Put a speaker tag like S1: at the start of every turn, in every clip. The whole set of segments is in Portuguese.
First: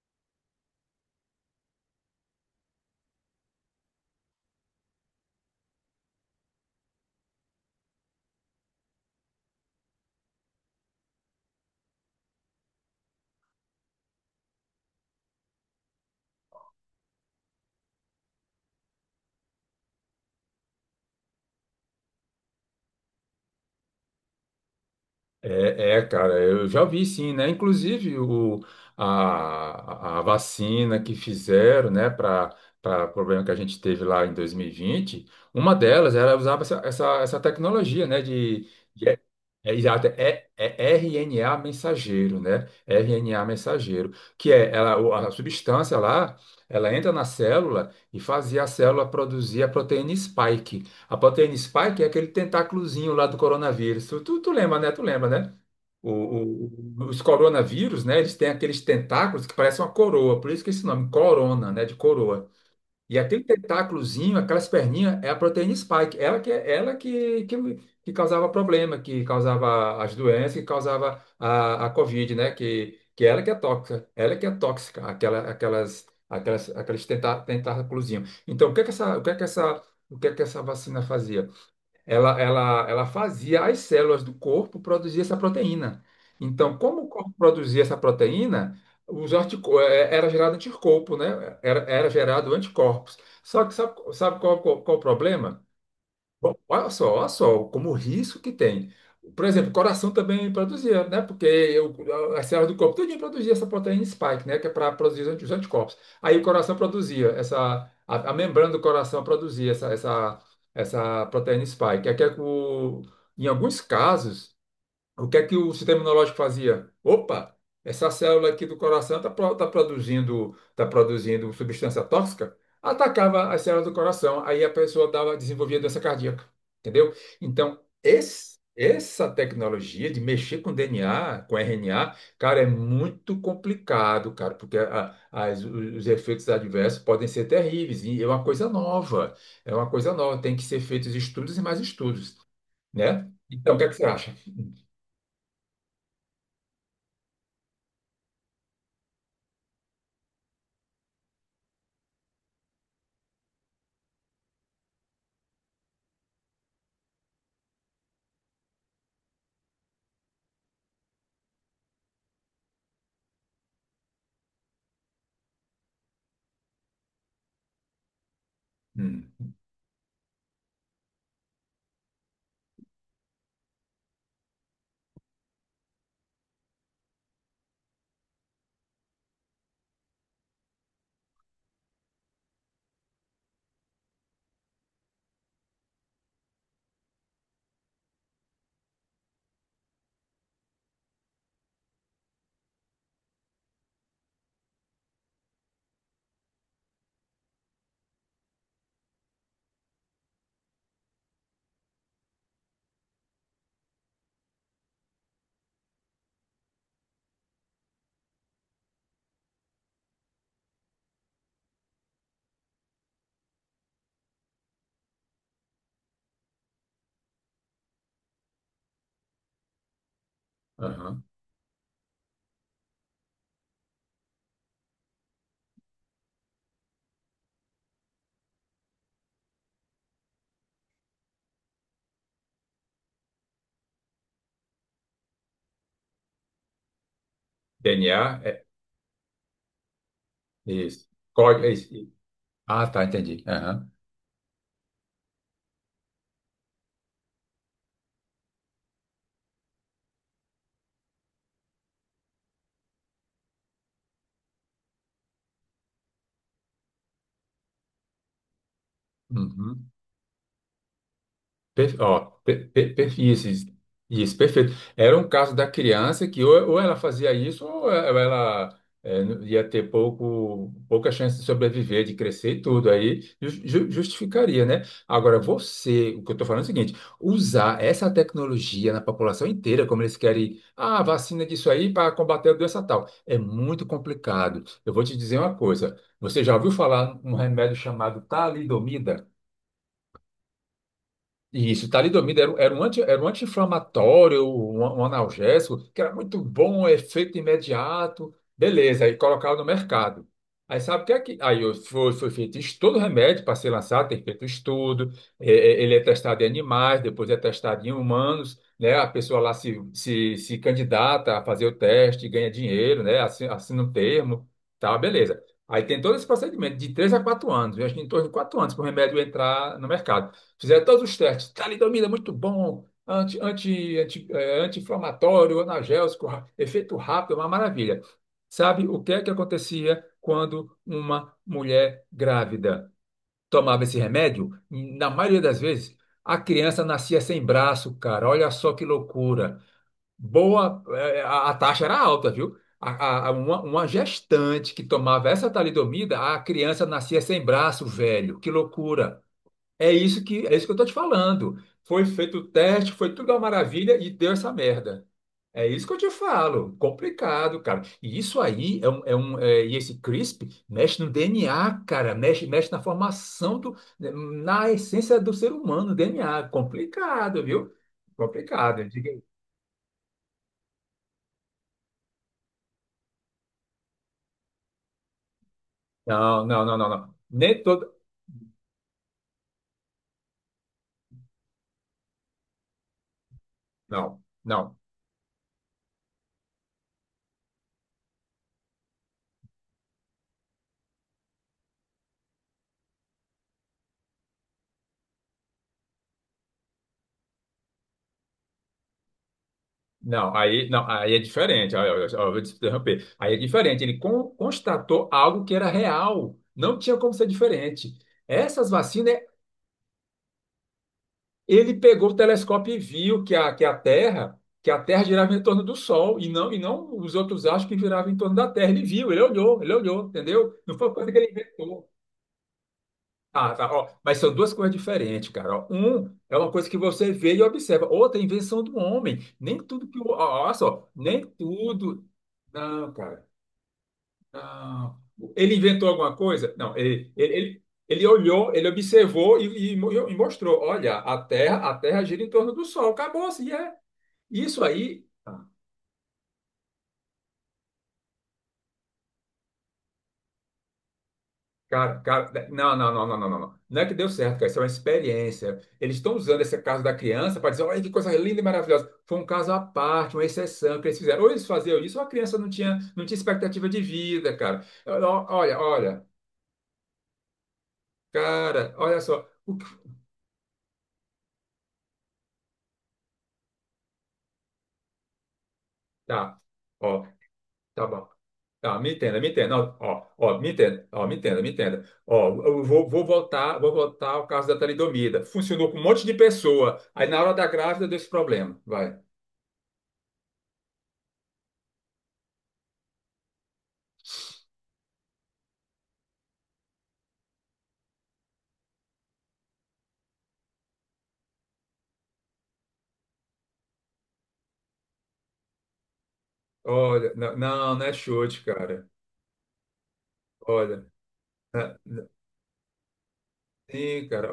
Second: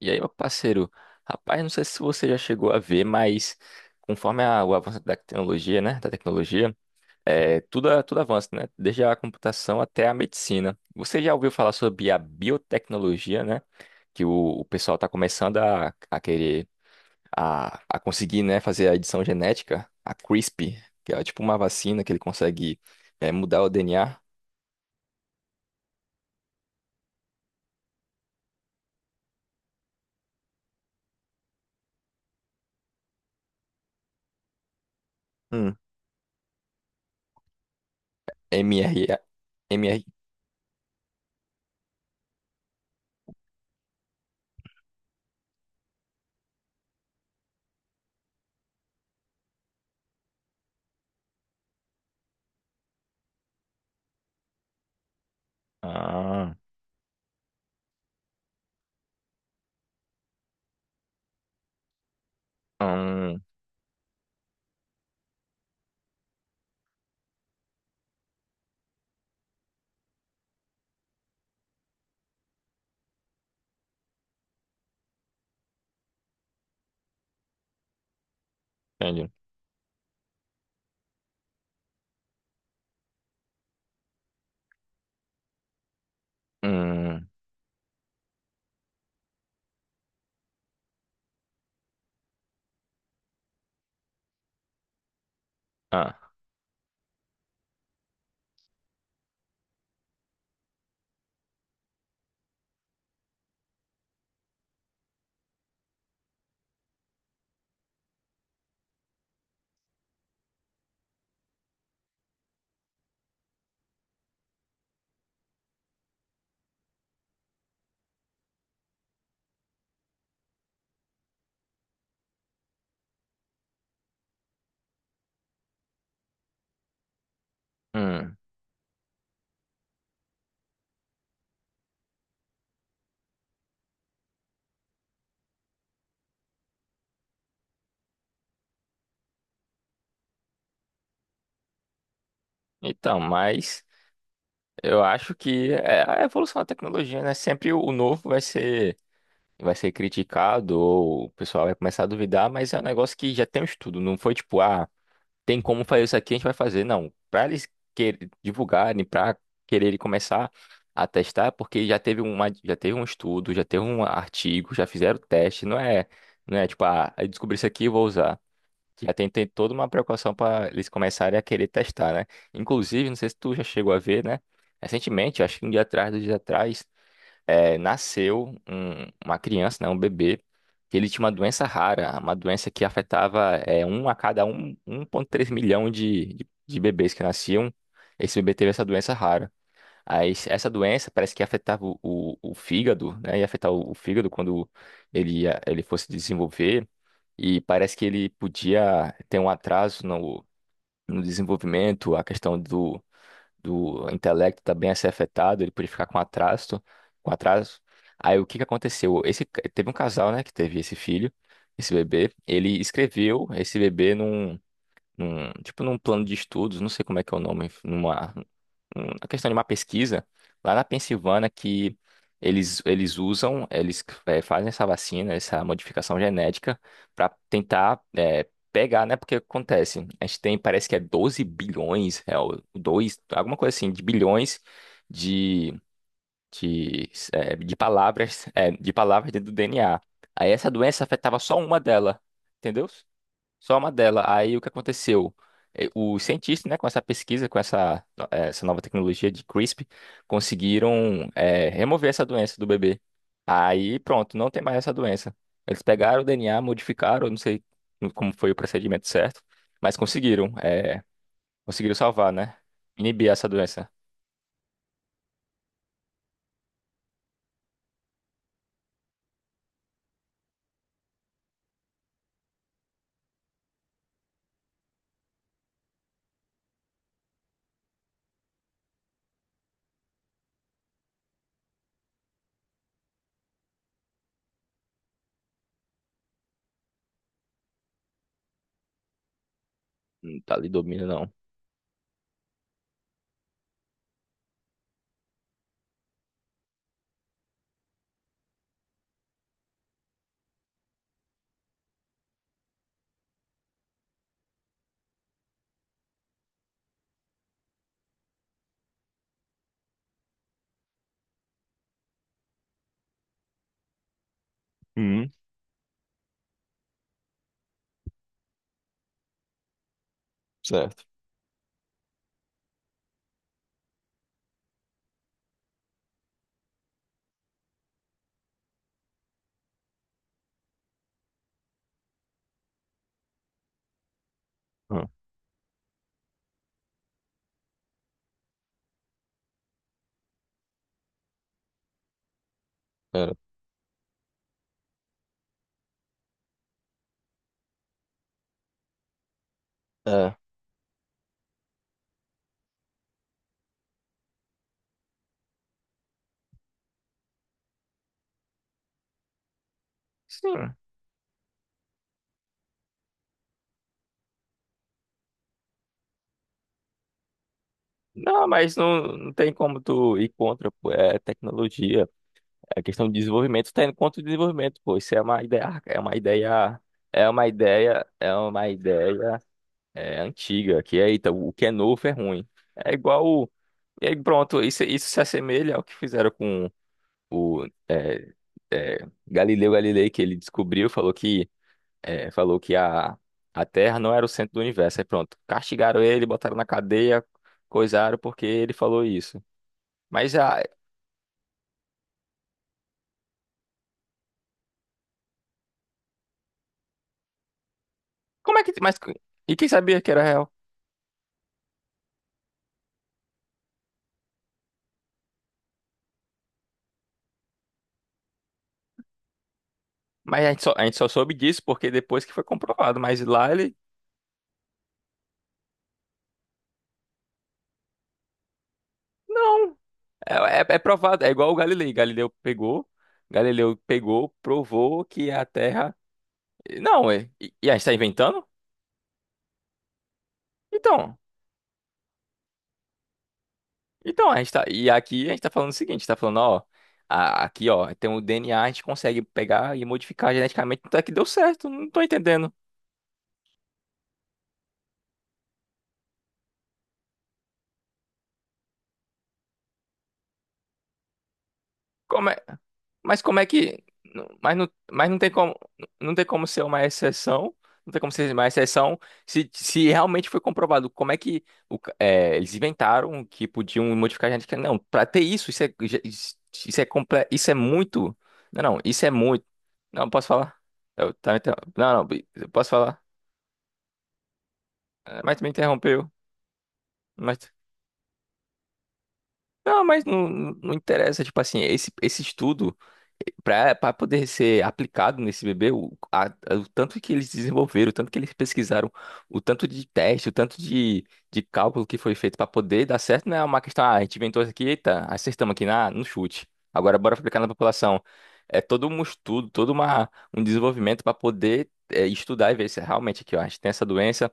S1: E aí, meu parceiro, rapaz, não sei se você já chegou a ver, mas conforme o avanço da tecnologia, né, tudo avança, né, desde a computação até a medicina. Você já ouviu falar sobre a biotecnologia, né, que o pessoal está começando a querer, a conseguir, né, fazer a edição genética, a CRISPR, que é tipo uma vacina que ele consegue, mudar o DNA.
S2: É, é, cara, eu já vi sim, né? Inclusive a vacina que fizeram, né, para problema que a gente teve lá em 2020, uma
S1: Hum.
S2: delas era usava essa tecnologia, né, de
S1: mRNA.
S2: é, é,
S1: mRNA.
S2: exato, é, é RNA mensageiro, né? RNA mensageiro, que é ela, a substância lá, ela entra na célula e fazia a célula produzir a proteína spike. A proteína spike é aquele tentáculozinho lá do coronavírus. Tu lembra, né? Tu lembra, né? O-
S1: Ah.
S2: o- os coronavírus, né? Eles têm aqueles tentáculos que parecem uma coroa, por isso que esse nome, corona, né? De coroa. E
S1: Hum.
S2: aquele tentáculozinho, aquelas perninhas, é a proteína spike. Ela que causava problema, que causava as doenças, que causava a Covid, né? Que ela que é tóxica, ela que é tóxica, aqueles tentáculozinhos. Então,
S1: Entendi.
S2: o que é que essa vacina fazia? Ela fazia as células do corpo produzir essa proteína. Então, como o
S1: Hum.
S2: corpo produzia essa proteína, era gerado anticorpo, né? Era gerado anticorpos. Só que sabe qual o problema?
S1: Ah.
S2: Bom, olha só como o risco que tem. Por exemplo, o coração também produzia, né? Porque as células do corpo todinho produzia essa proteína spike, né? Que é para produzir os anticorpos. Aí o coração produzia a membrana do coração produzia essa proteína spike. Em alguns casos, o que é que o sistema imunológico fazia? Opa, essa célula aqui do coração tá produzindo substância tóxica, atacava as células do coração, aí a pessoa dava, desenvolvia doença cardíaca, entendeu? Então,
S1: Hum.
S2: essa tecnologia de mexer com DNA, com RNA, cara, é muito complicado, cara, porque os efeitos adversos podem ser terríveis, e é uma coisa nova, é uma coisa nova, tem que ser feitos estudos e mais estudos,
S1: Então,
S2: né? Então, o que
S1: mas
S2: é que você acha?
S1: eu acho que é a evolução da tecnologia, né? Sempre o novo vai ser criticado, ou o pessoal vai começar a duvidar, mas é um negócio que já tem um estudo. Não foi tipo, ah, tem como fazer isso aqui, a gente vai fazer. Não, para eles divulgarem, para quererem começar a testar, é porque já teve um estudo, já teve um artigo, já fizeram teste. Não é não é tipo, ah, eu descobri isso aqui e vou usar. Já tem,
S2: Hum.
S1: tem toda uma precaução para eles começarem a querer testar, né? Inclusive, não sei se tu já chegou a ver, né? Recentemente, acho que um dia atrás, 2 dias atrás, nasceu uma criança, né? Um bebê, que ele tinha uma doença rara, uma doença que afetava um a cada um, 1,3 milhão de, bebês que nasciam. Esse bebê teve essa doença rara. Essa doença parece que afetava o fígado, né? Ia afetar o fígado quando ele fosse desenvolver. E parece que ele podia ter um atraso no desenvolvimento, a questão do intelecto também a ser afetado; ele podia ficar com atraso. Aí o que que aconteceu? Teve um casal, né, que teve esse filho, esse bebê. Ele escreveu esse bebê num, tipo num plano de estudos, não sei como é que é o nome, a questão de uma pesquisa lá na
S2: Aham.
S1: Pensilvânia, que eles usam. Eles fazem essa vacina, essa modificação genética para tentar pegar, né? Porque acontece, a gente tem, parece que é 12 bilhões, o 2 alguma coisa assim, de bilhões de, de
S2: DNA
S1: palavras,
S2: é
S1: dentro do DNA. Aí essa doença
S2: isso.
S1: afetava só
S2: Código é
S1: uma
S2: isso.
S1: dela,
S2: Ah,
S1: entendeu?
S2: tá, entendi.
S1: Só
S2: Aham.
S1: uma dela. Aí o que aconteceu? Os cientistas, né, com essa pesquisa, com essa nova tecnologia de CRISPR, conseguiram, remover essa doença do bebê. Aí pronto, não tem mais essa doença. Eles pegaram o DNA, modificaram, não sei como foi o procedimento certo,
S2: Uhum.
S1: mas conseguiram
S2: Ó,
S1: salvar, né? Inibir essa
S2: isso, isso,
S1: doença.
S2: isso, perfeito. Era um caso da criança que ou ela fazia isso ou ela ia ter pouca chance de sobreviver, de crescer e tudo. Aí justificaria, né? Agora, você, o que eu estou falando é o seguinte: usar essa tecnologia na população inteira, como eles querem, ah, vacina disso aí para combater a doença tal, é muito complicado. Eu vou te dizer uma coisa: você já ouviu falar num remédio chamado talidomida?
S1: Não, tá ali domínio, não.
S2: Isso, talidomida era um anti-inflamatório, um analgésico, que era muito bom, efeito imediato. Beleza, aí colocava no mercado. Aí sabe o que é que. Foi feito estudo, remédio para ser lançado, tem feito estudo. Ele é testado em animais, depois é testado em humanos, né? A pessoa lá se candidata a fazer o teste, ganha dinheiro, né? Assina um termo, tá,
S1: Hum.
S2: beleza. Aí tem todo esse procedimento de 3 a 4 anos, eu acho que em torno de 4 anos para o remédio entrar no mercado. Fizeram todos
S1: Certo.
S2: os testes. Talidomida, é muito bom. Anti-inflamatório, analgésico, efeito rápido, uma maravilha. Sabe o que é que acontecia quando uma mulher grávida tomava esse remédio?
S1: Hum.
S2: Na maioria das vezes, a criança nascia sem braço, cara. Olha só que loucura. Boa, a taxa era alta, viu? A, a- a-
S1: Era.
S2: uma, uma gestante que tomava essa talidomida, a criança nascia sem braço, velho. Que loucura.
S1: É.
S2: É isso que eu tô te falando. Foi feito o teste, foi tudo uma maravilha e deu essa merda. É isso que eu te falo. Complicado, cara. E isso aí é um e esse CRISP
S1: Sim.
S2: mexe no DNA, cara. Mexe, mexe na formação do, na essência do ser humano, DNA. Complicado, viu?
S1: Não, mas
S2: Complicado. Diga
S1: não,
S2: aí.
S1: não tem como tu ir contra, pô, é tecnologia. É questão de desenvolvimento, tendo quanto de desenvolvimento, pô, isso
S2: Não, não, não, não, não. Nem todo.
S1: é uma ideia antiga, que é, eita, o que é novo é ruim. É igual, e aí
S2: Não,
S1: pronto,
S2: não.
S1: isso se assemelha ao que fizeram com o é, é, Galileu Galilei, que ele descobriu, falou que a Terra não era o centro do universo. Aí pronto, castigaram ele, botaram na cadeia, coisaram porque ele falou isso.
S2: Não,
S1: Mas, a,
S2: aí, não, aí é diferente. Ó, ó, ó, eu vou te interromper. Aí é diferente. Ele constatou algo que era real. Não tinha como ser diferente.
S1: como é
S2: Essas
S1: que, mas,
S2: vacinas,
S1: E quem sabia que era real?
S2: ele pegou o telescópio e viu que a Terra girava em torno do Sol e não, os outros acham que girava em torno da Terra. Ele viu, ele olhou,
S1: Mas
S2: entendeu? Não
S1: a
S2: foi
S1: gente só
S2: coisa que ele
S1: soube disso
S2: inventou.
S1: porque depois que foi comprovado. Mas lá
S2: Ah, tá,
S1: ele.
S2: ó, mas são duas coisas diferentes, cara. Ó. Um é uma coisa que você vê e observa. Outra é a invenção do homem. Nem
S1: Não,
S2: tudo que o.
S1: é,
S2: Ó, olha
S1: é, é
S2: só,
S1: provado.
S2: nem
S1: É igual o Galilei.
S2: tudo. Não, cara.
S1: Galileu pegou,
S2: Ah,
S1: provou que a
S2: ele inventou
S1: Terra.
S2: alguma coisa? Não,
S1: Não, é. E, e a gente tá
S2: ele
S1: inventando?
S2: olhou, ele observou e mostrou. Olha,
S1: Então,
S2: a Terra gira em torno do Sol. Acabou, assim, é.
S1: a gente
S2: Isso
S1: tá. E
S2: aí,
S1: aqui a gente
S2: ah,
S1: tá falando o seguinte: tá falando, ó, aqui, ó, tem o DNA, a gente consegue pegar e modificar geneticamente. Até que deu certo. Não tô
S2: cara, cara,
S1: entendendo.
S2: não, não, não, não, não, não. Não. Não é que deu certo, cara. Isso é uma experiência. Eles estão usando esse caso da criança para dizer, olha que coisa linda e maravilhosa. Foi um caso à parte, uma exceção que eles fizeram. Ou eles faziam isso, ou a
S1: Como é.
S2: criança não tinha, não tinha
S1: Mas como é
S2: expectativa de
S1: que.
S2: vida,
S1: Mas
S2: cara.
S1: não,
S2: Olha, olha, olha,
S1: não tem como, ser uma exceção. Não tem como ser uma
S2: cara,
S1: exceção
S2: olha só.
S1: se, se realmente foi comprovado. Como é que eles inventaram que podiam modificar a genética? Não, para ter
S2: Tá.
S1: isso é
S2: Tá bom.
S1: muito. Não, não,
S2: Tá, me
S1: isso é
S2: entenda, me
S1: muito.
S2: entenda. Ó, ó,
S1: Não, posso falar?
S2: ó, me
S1: Tá,
S2: entenda, me
S1: então,
S2: entenda.
S1: não, não,
S2: Ó,
S1: eu
S2: eu
S1: posso falar?
S2: vou voltar ao caso da
S1: É,
S2: talidomida.
S1: mas tu me
S2: Funcionou com um monte
S1: interrompeu.
S2: de pessoa. Aí na hora da
S1: Mas,
S2: grávida deu esse problema. Vai.
S1: Não, mas não, não interessa, tipo assim, esse estudo, para poder ser aplicado nesse bebê, o tanto que eles desenvolveram, o tanto que eles pesquisaram, o tanto de teste, o tanto de cálculo que foi feito para poder dar certo. Não é uma questão, ah, a gente inventou isso aqui, eita, acertamos aqui no chute. Agora bora
S2: Olha, não,
S1: aplicar na
S2: não não é
S1: população.
S2: chute,
S1: É todo
S2: cara.
S1: um estudo, todo um
S2: Olha.
S1: desenvolvimento para poder
S2: é,
S1: estudar e ver se é realmente aqui, ó, a gente tem essa
S2: Sim,
S1: doença
S2: cara.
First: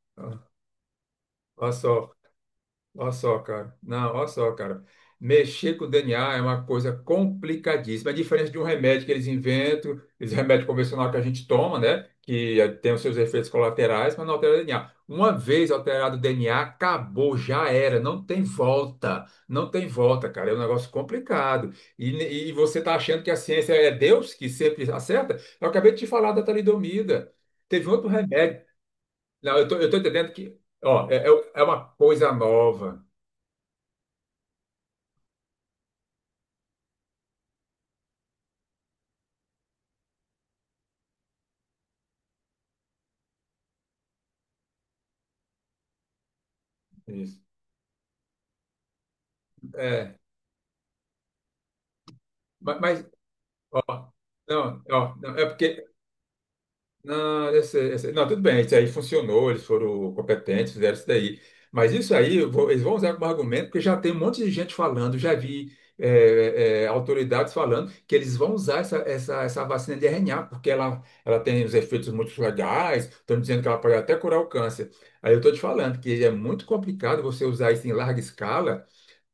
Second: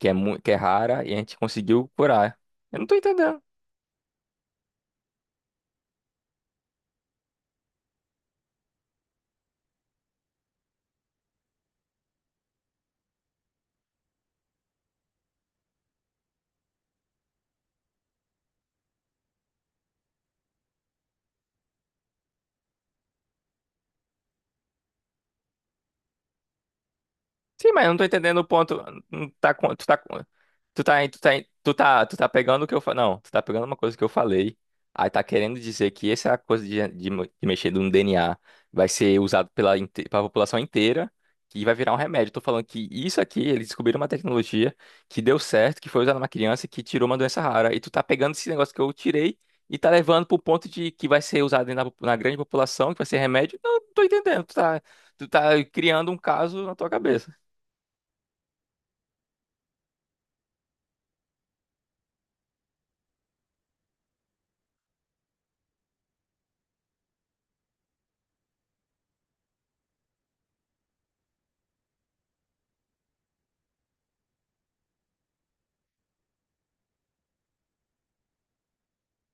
S2: Ó,
S1: que
S2: ó,
S1: é rara e a gente
S2: ó
S1: conseguiu
S2: só.
S1: curar. Eu não tô
S2: Olha só,
S1: entendendo.
S2: cara. Não, olha só, cara. Mexer com o DNA é uma coisa complicadíssima. É diferente de um remédio que eles inventam, esse remédio convencional que a gente toma, né? Que tem os seus efeitos colaterais, mas não altera o DNA. Uma vez alterado o DNA, acabou, já era, não tem volta. Não tem volta, cara. É um negócio complicado. E, e você tá achando que a ciência é Deus que sempre acerta? Eu acabei de te falar da talidomida.
S1: Sim, mas
S2: Teve
S1: eu não tô
S2: outro
S1: entendendo o
S2: remédio.
S1: ponto. Não tá,
S2: Não, eu
S1: com-
S2: tô,
S1: tu
S2: eu
S1: tá,
S2: tô
S1: com-
S2: entendendo que,
S1: tu tá,
S2: ó, é uma
S1: Tu tá
S2: coisa
S1: pegando o que eu falei.
S2: nova.
S1: Não, tu tá pegando uma coisa que eu falei. Aí tá querendo dizer que essa coisa de, de mexer no DNA vai ser usado pela, pela população inteira e vai virar um remédio. Eu tô falando que isso aqui, eles descobriram uma tecnologia que deu certo, que foi usada numa criança, que tirou uma
S2: Isso.
S1: doença rara. E tu tá pegando esse negócio que eu tirei e tá
S2: É,
S1: levando pro ponto de que vai ser usado na grande população, que
S2: mas,
S1: vai ser remédio. Não, não tô
S2: ó,
S1: entendendo. Tu tá,
S2: não, ó, não, é porque,
S1: criando um caso na tua cabeça.
S2: não, não, tudo bem, isso aí funcionou, eles foram competentes, fizeram isso daí. Mas isso aí, eles vão usar como argumento, porque já tem um monte de gente falando, já vi autoridades falando que eles vão usar essa vacina de RNA, porque ela tem os efeitos muito legais, estão dizendo que ela pode até curar o câncer. Aí eu estou te falando que é muito complicado você usar isso em larga escala,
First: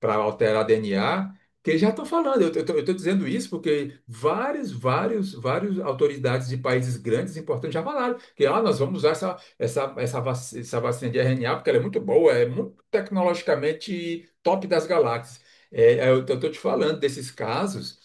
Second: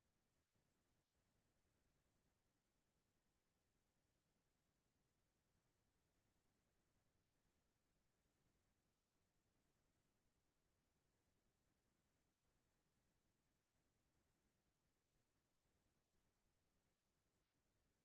S2: para alterar DNA, que já estão falando. Eu estou dizendo isso porque vários autoridades de países grandes, importantes, já falaram que ah, nós vamos usar essa vacina de RNA porque ela é muito boa, é muito tecnologicamente top das galáxias. Eu estou te falando desses casos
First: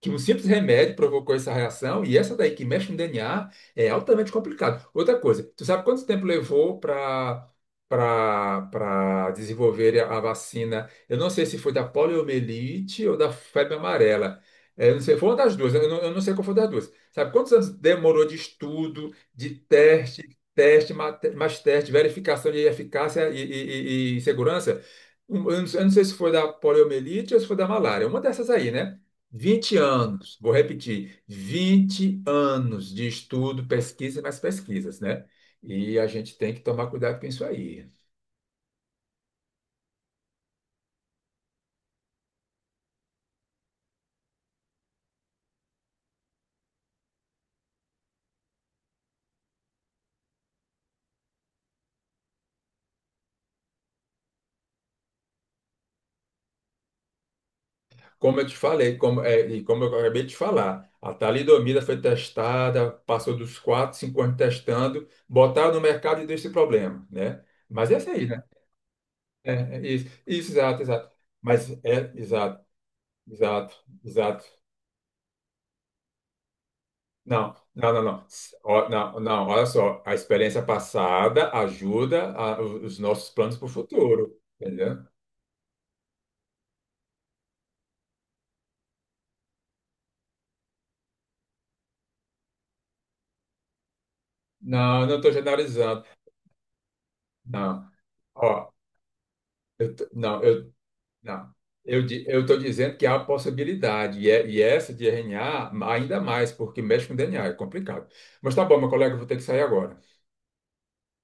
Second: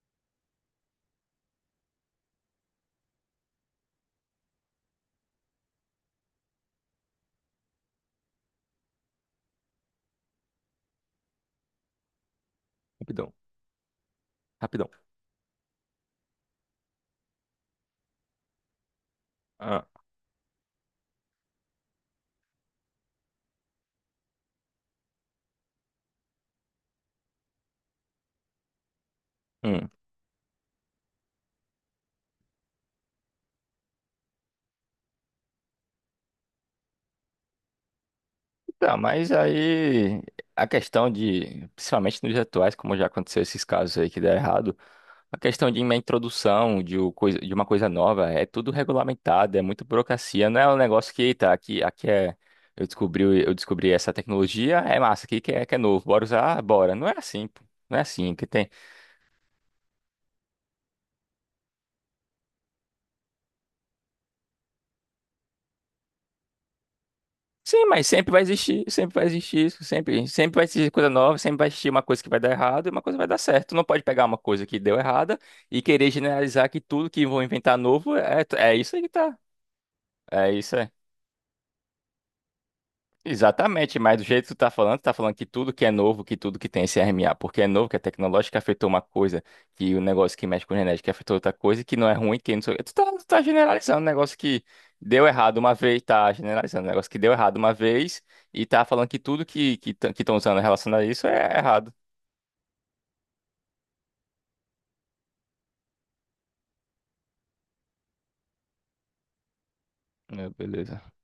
S2: que um simples remédio provocou essa reação e essa daí que mexe no DNA é altamente complicado. Outra coisa, tu sabe quanto tempo levou para desenvolver a vacina. Eu não sei se foi da poliomielite ou
S1: Rapidão,
S2: da febre amarela.
S1: rapidão.
S2: Eu não sei, foi uma das duas. Né? Eu não sei qual foi das duas. Sabe quantos anos demorou de estudo, de
S1: Ah.
S2: teste, mais teste, verificação de eficácia e segurança? Eu não sei se foi da poliomielite ou se foi da malária. Uma dessas aí, né? Vinte
S1: Hum.
S2: anos, vou repetir, 20 anos de estudo, pesquisa e mais pesquisas, né? E a gente tem que tomar cuidado com isso aí.
S1: Tá, mas aí a questão de, principalmente nos dias atuais, como já aconteceu esses casos aí que deram errado, a questão de uma introdução de uma coisa nova é tudo regulamentado, é muito burocracia. Não é um negócio que, tá, aqui, eu descobri, essa tecnologia, é massa, aqui que é novo, bora usar, bora. Não é assim, pô, não é assim,
S2: Como eu
S1: que
S2: te
S1: tem.
S2: falei, e como eu acabei de falar, a talidomida foi testada, passou dos 4, 5 anos testando, botaram no mercado e deu esse problema, né?
S1: Sim,
S2: Mas é
S1: mas
S2: isso aí, né?
S1: sempre vai
S2: É,
S1: existir isso,
S2: é isso,
S1: sempre,
S2: isso,
S1: sempre vai
S2: exato,
S1: existir coisa
S2: exato.
S1: nova, sempre vai
S2: Mas
S1: existir uma
S2: é,
S1: coisa que vai dar
S2: exato,
S1: errado e uma coisa que vai dar certo. Tu
S2: exato,
S1: não pode pegar uma
S2: exato.
S1: coisa que deu errada e querer generalizar que tudo que vão
S2: Não,
S1: inventar
S2: não, não,
S1: novo
S2: não.
S1: é
S2: Ó,
S1: isso aí que
S2: não,
S1: tá.
S2: não, olha só, a
S1: É
S2: experiência
S1: isso aí.
S2: passada ajuda os nossos planos para o
S1: Exatamente, mas do
S2: futuro,
S1: jeito que tu tá falando,
S2: entendeu?
S1: que tudo que é novo, que tudo que tem CRMA, porque é novo, que é tecnológico, que afetou uma coisa, que o negócio que mexe com genética afetou outra coisa, que não é ruim, que não sei o quê. Tu tá generalizando um negócio que
S2: Não, não
S1: deu
S2: estou
S1: errado uma vez,
S2: generalizando.
S1: tá generalizando um negócio que deu errado uma
S2: Não,
S1: vez, e
S2: ó,
S1: tá falando que tudo que
S2: eu,
S1: estão
S2: não,
S1: usando
S2: eu
S1: relacionado a isso é
S2: Não.
S1: errado.
S2: Eu estou dizendo que há possibilidade, e essa de RNA ainda mais, porque mexe com DNA, é complicado. Mas tá bom, meu colega, eu vou ter que sair agora.
S1: É, beleza.